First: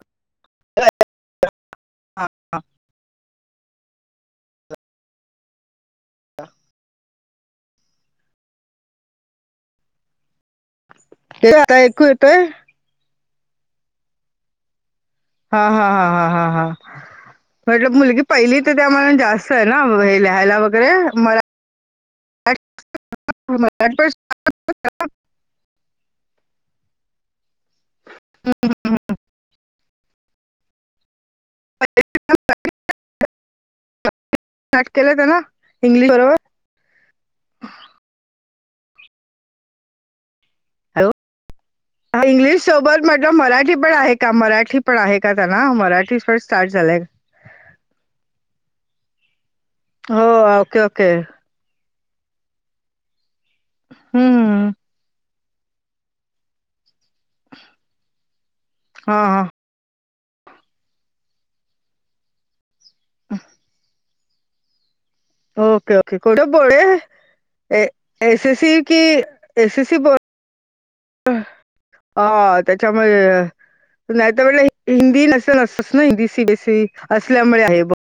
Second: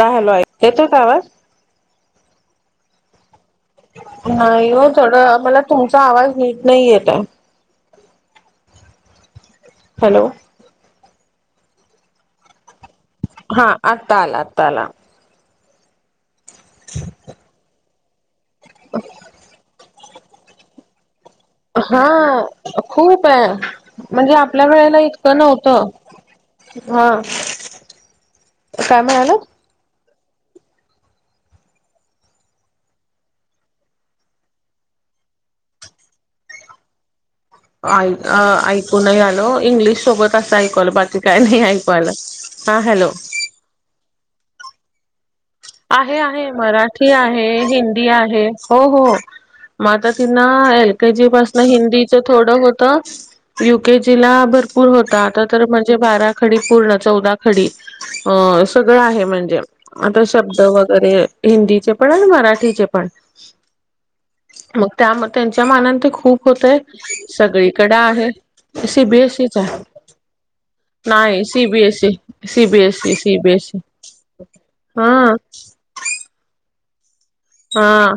आता हॅलो येतोय का आवाज? [inaudible] नाही हो थोडं मला तुमचा आवाज नीट नाही येत आहे. हॅलो आता ऐकू येते हा आता आला आता आला हा हा हा हा हा म्हटल मुलगी पहिलीत तर त्या जास्त आहे ना हे लिहायला वगैरे म हा खूप आहे मराठी पण म्हणजे आप आपल्या वेळेला इतकं नव्हतं हा काय म्हणालात [inaudible] नाटकालंय आहे ना इंग्लिश बरोबर ऐकू नाही आलं इंग्लिश सोबत असं एक हो इंग्लिश हा सोबत हॅलो म्हटल मराठी पण आहे का मराठी पण आहे का त्यांना मराठी [unintelligible] स्टार्ट झाले ये हिंदी आहे मग हो त्यांना okay L okay K G पासून हिंदीच थोडं होत युके जी ला हम्म भरपूर होता आता तर म्हणजे बारा खडी पूर्ण चौदा खडी सगळ हा आहे हा म्हणजे आता शब्द वगैरे हिंदीचे पण आणि मराठीचे पण. मग त्याम त्यांच्या ओके मानान ते ओके खूप कुठं होतयं बोर्डे एस सगळीकडे आहे एस कि सी बी ए सी चा एस आहे. एस सी बोर्ड नाही सी बी एस सी हा सी बी एस सी त्याच्यामुळे सी बी एस सी. नाही तर म्हटलं हिंदी नसेल अस ना Hindi C B S C असल्यामुळे आहे हा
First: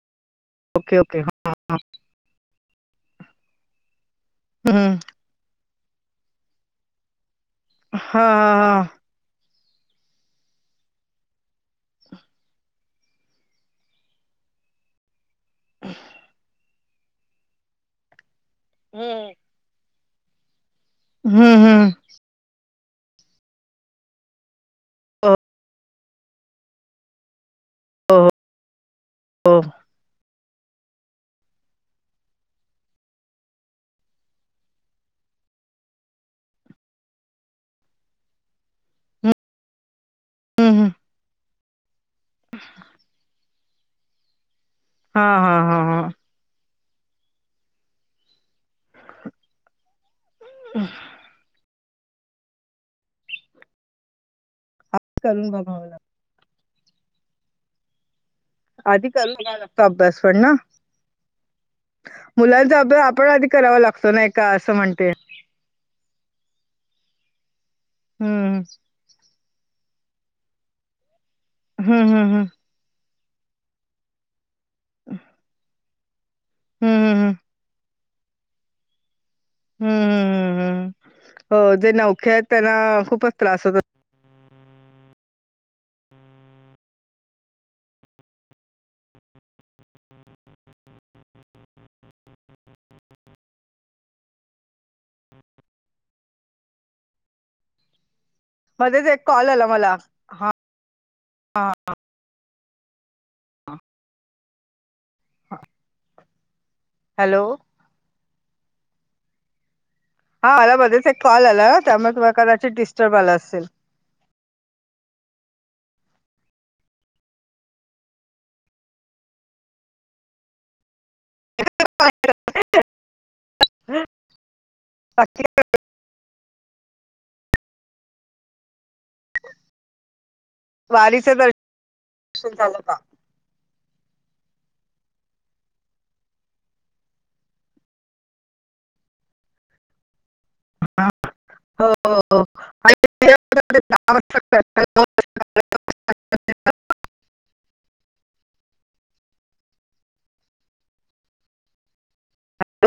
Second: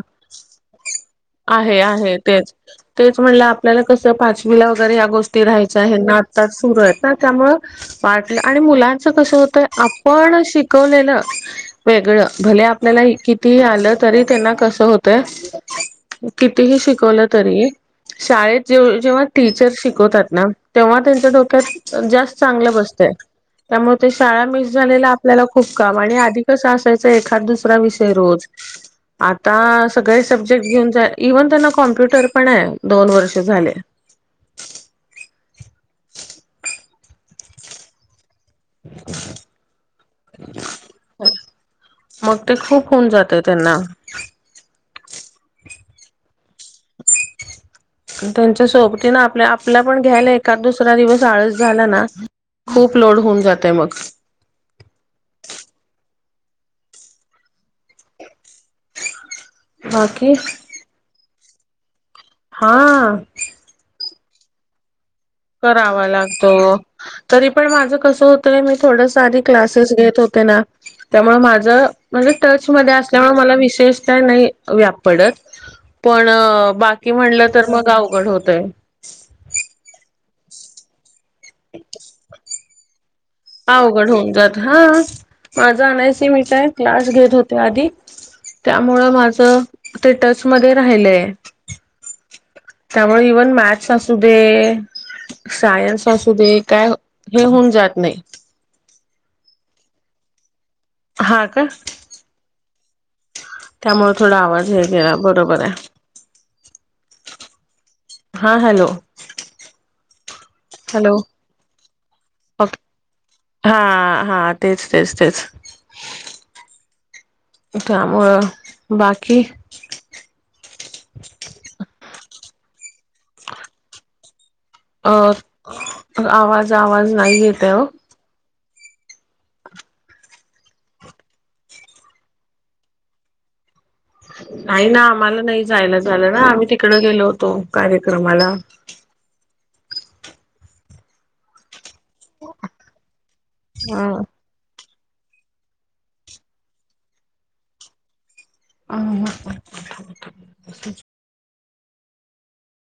ओके ओके आहे आहे तेच तेच म्हणलं आपल्याला कस पाच ला वगैरे हम्म या गोष्टी राहायच्या ह्यांना आता सुरू आहेत ना त्यामुळं हा वाटलं आणि हा. मुलां च कस होतय आपण शिकवलेलं वेगळ भले आपल्याला कितीही आलं तरी त्यांना कस होतय कितीही शिकवलं तरी शाळेत जे जेव्हा हम्म. टीचर शिकवतात ना तेव्हा त्यांच्या हम्म हम्म डोक्यात जास्त चांगलं बसतयं. त्यामुळे ते शाळा मिस झालेल हो आपल्याला खूप काम आणि आधी कसं असायचं एखाद दुस सरा विषय रोज. आता हम्म सगळे सब्जेक्ट घेऊन जा इव्हन त्यांना कॉम्प्युटर पण आहे दोन वर्ष झाले. हम्म हो. मग ते खूप होऊन जातंय त्यांना. हा हा हा हा. त्यांच्या सोबतीनं आपला आपल्या पण घ्यायला एकाद दुसरा दिवस आळस झाला ना खूप लोड होऊन जातयं मग. करून बघाव ला आधी करून बघाव लागतो अभ्यास बाकी पण ना. मुलांचा अभ्यास हा आपण आधी करावा लागतो नाही का असं म्हणते. करावा लागतो तरी पण माझं कसं होतय मी थोडंसं आधी क्लासेस घेत होते ना त्यामुळे माझ हम्म म्हणजे हम्म हम्म टच शमध्ये असल्यामुळं मला विशेष काय नाई व्याप पडत. पण बाकी हम्म म्हणलं तर मग आवघड होतयं. हम्म हं हम्मम्म हम्म हो जे नौखे आहेत त्यांना खूपच त्रास होतो अवघड होऊन जात हा माझं आणायसे मी काय क्लास घेत होते आधी. त्यामुळं माझ ते टच मध्ये राहिलंय. त्यामुळे इव्हन मॅथ्स असू दे. सायन्स असू दे काय हे होऊन जात नाही. मध्येच एक कॉल आला मला हा. हा का. त्यामुळे थोडा आवाज हे गेला बरोबर आहे. हॅलो. हा हॅलो. हा मला मध्येच हॅलो एक कॉल आला त्यामुळे तुम्हाला कदाचित ओके डिस्टर्ब आल असेल. हा हा तेच तेच तेच त्यामुळं बाकी. [unintelligible] अ बाकी आवाज आवाज नाही येतय ओ. वारीच दर्शन झालं का? नाही ना आम्हाला नाही जायला झालं ना आम्ही तिकड गेलो होतो कार्यक्रमाला. हा हो हो हो. हा [unintelligible] [unintelligible] हम्म हं कं.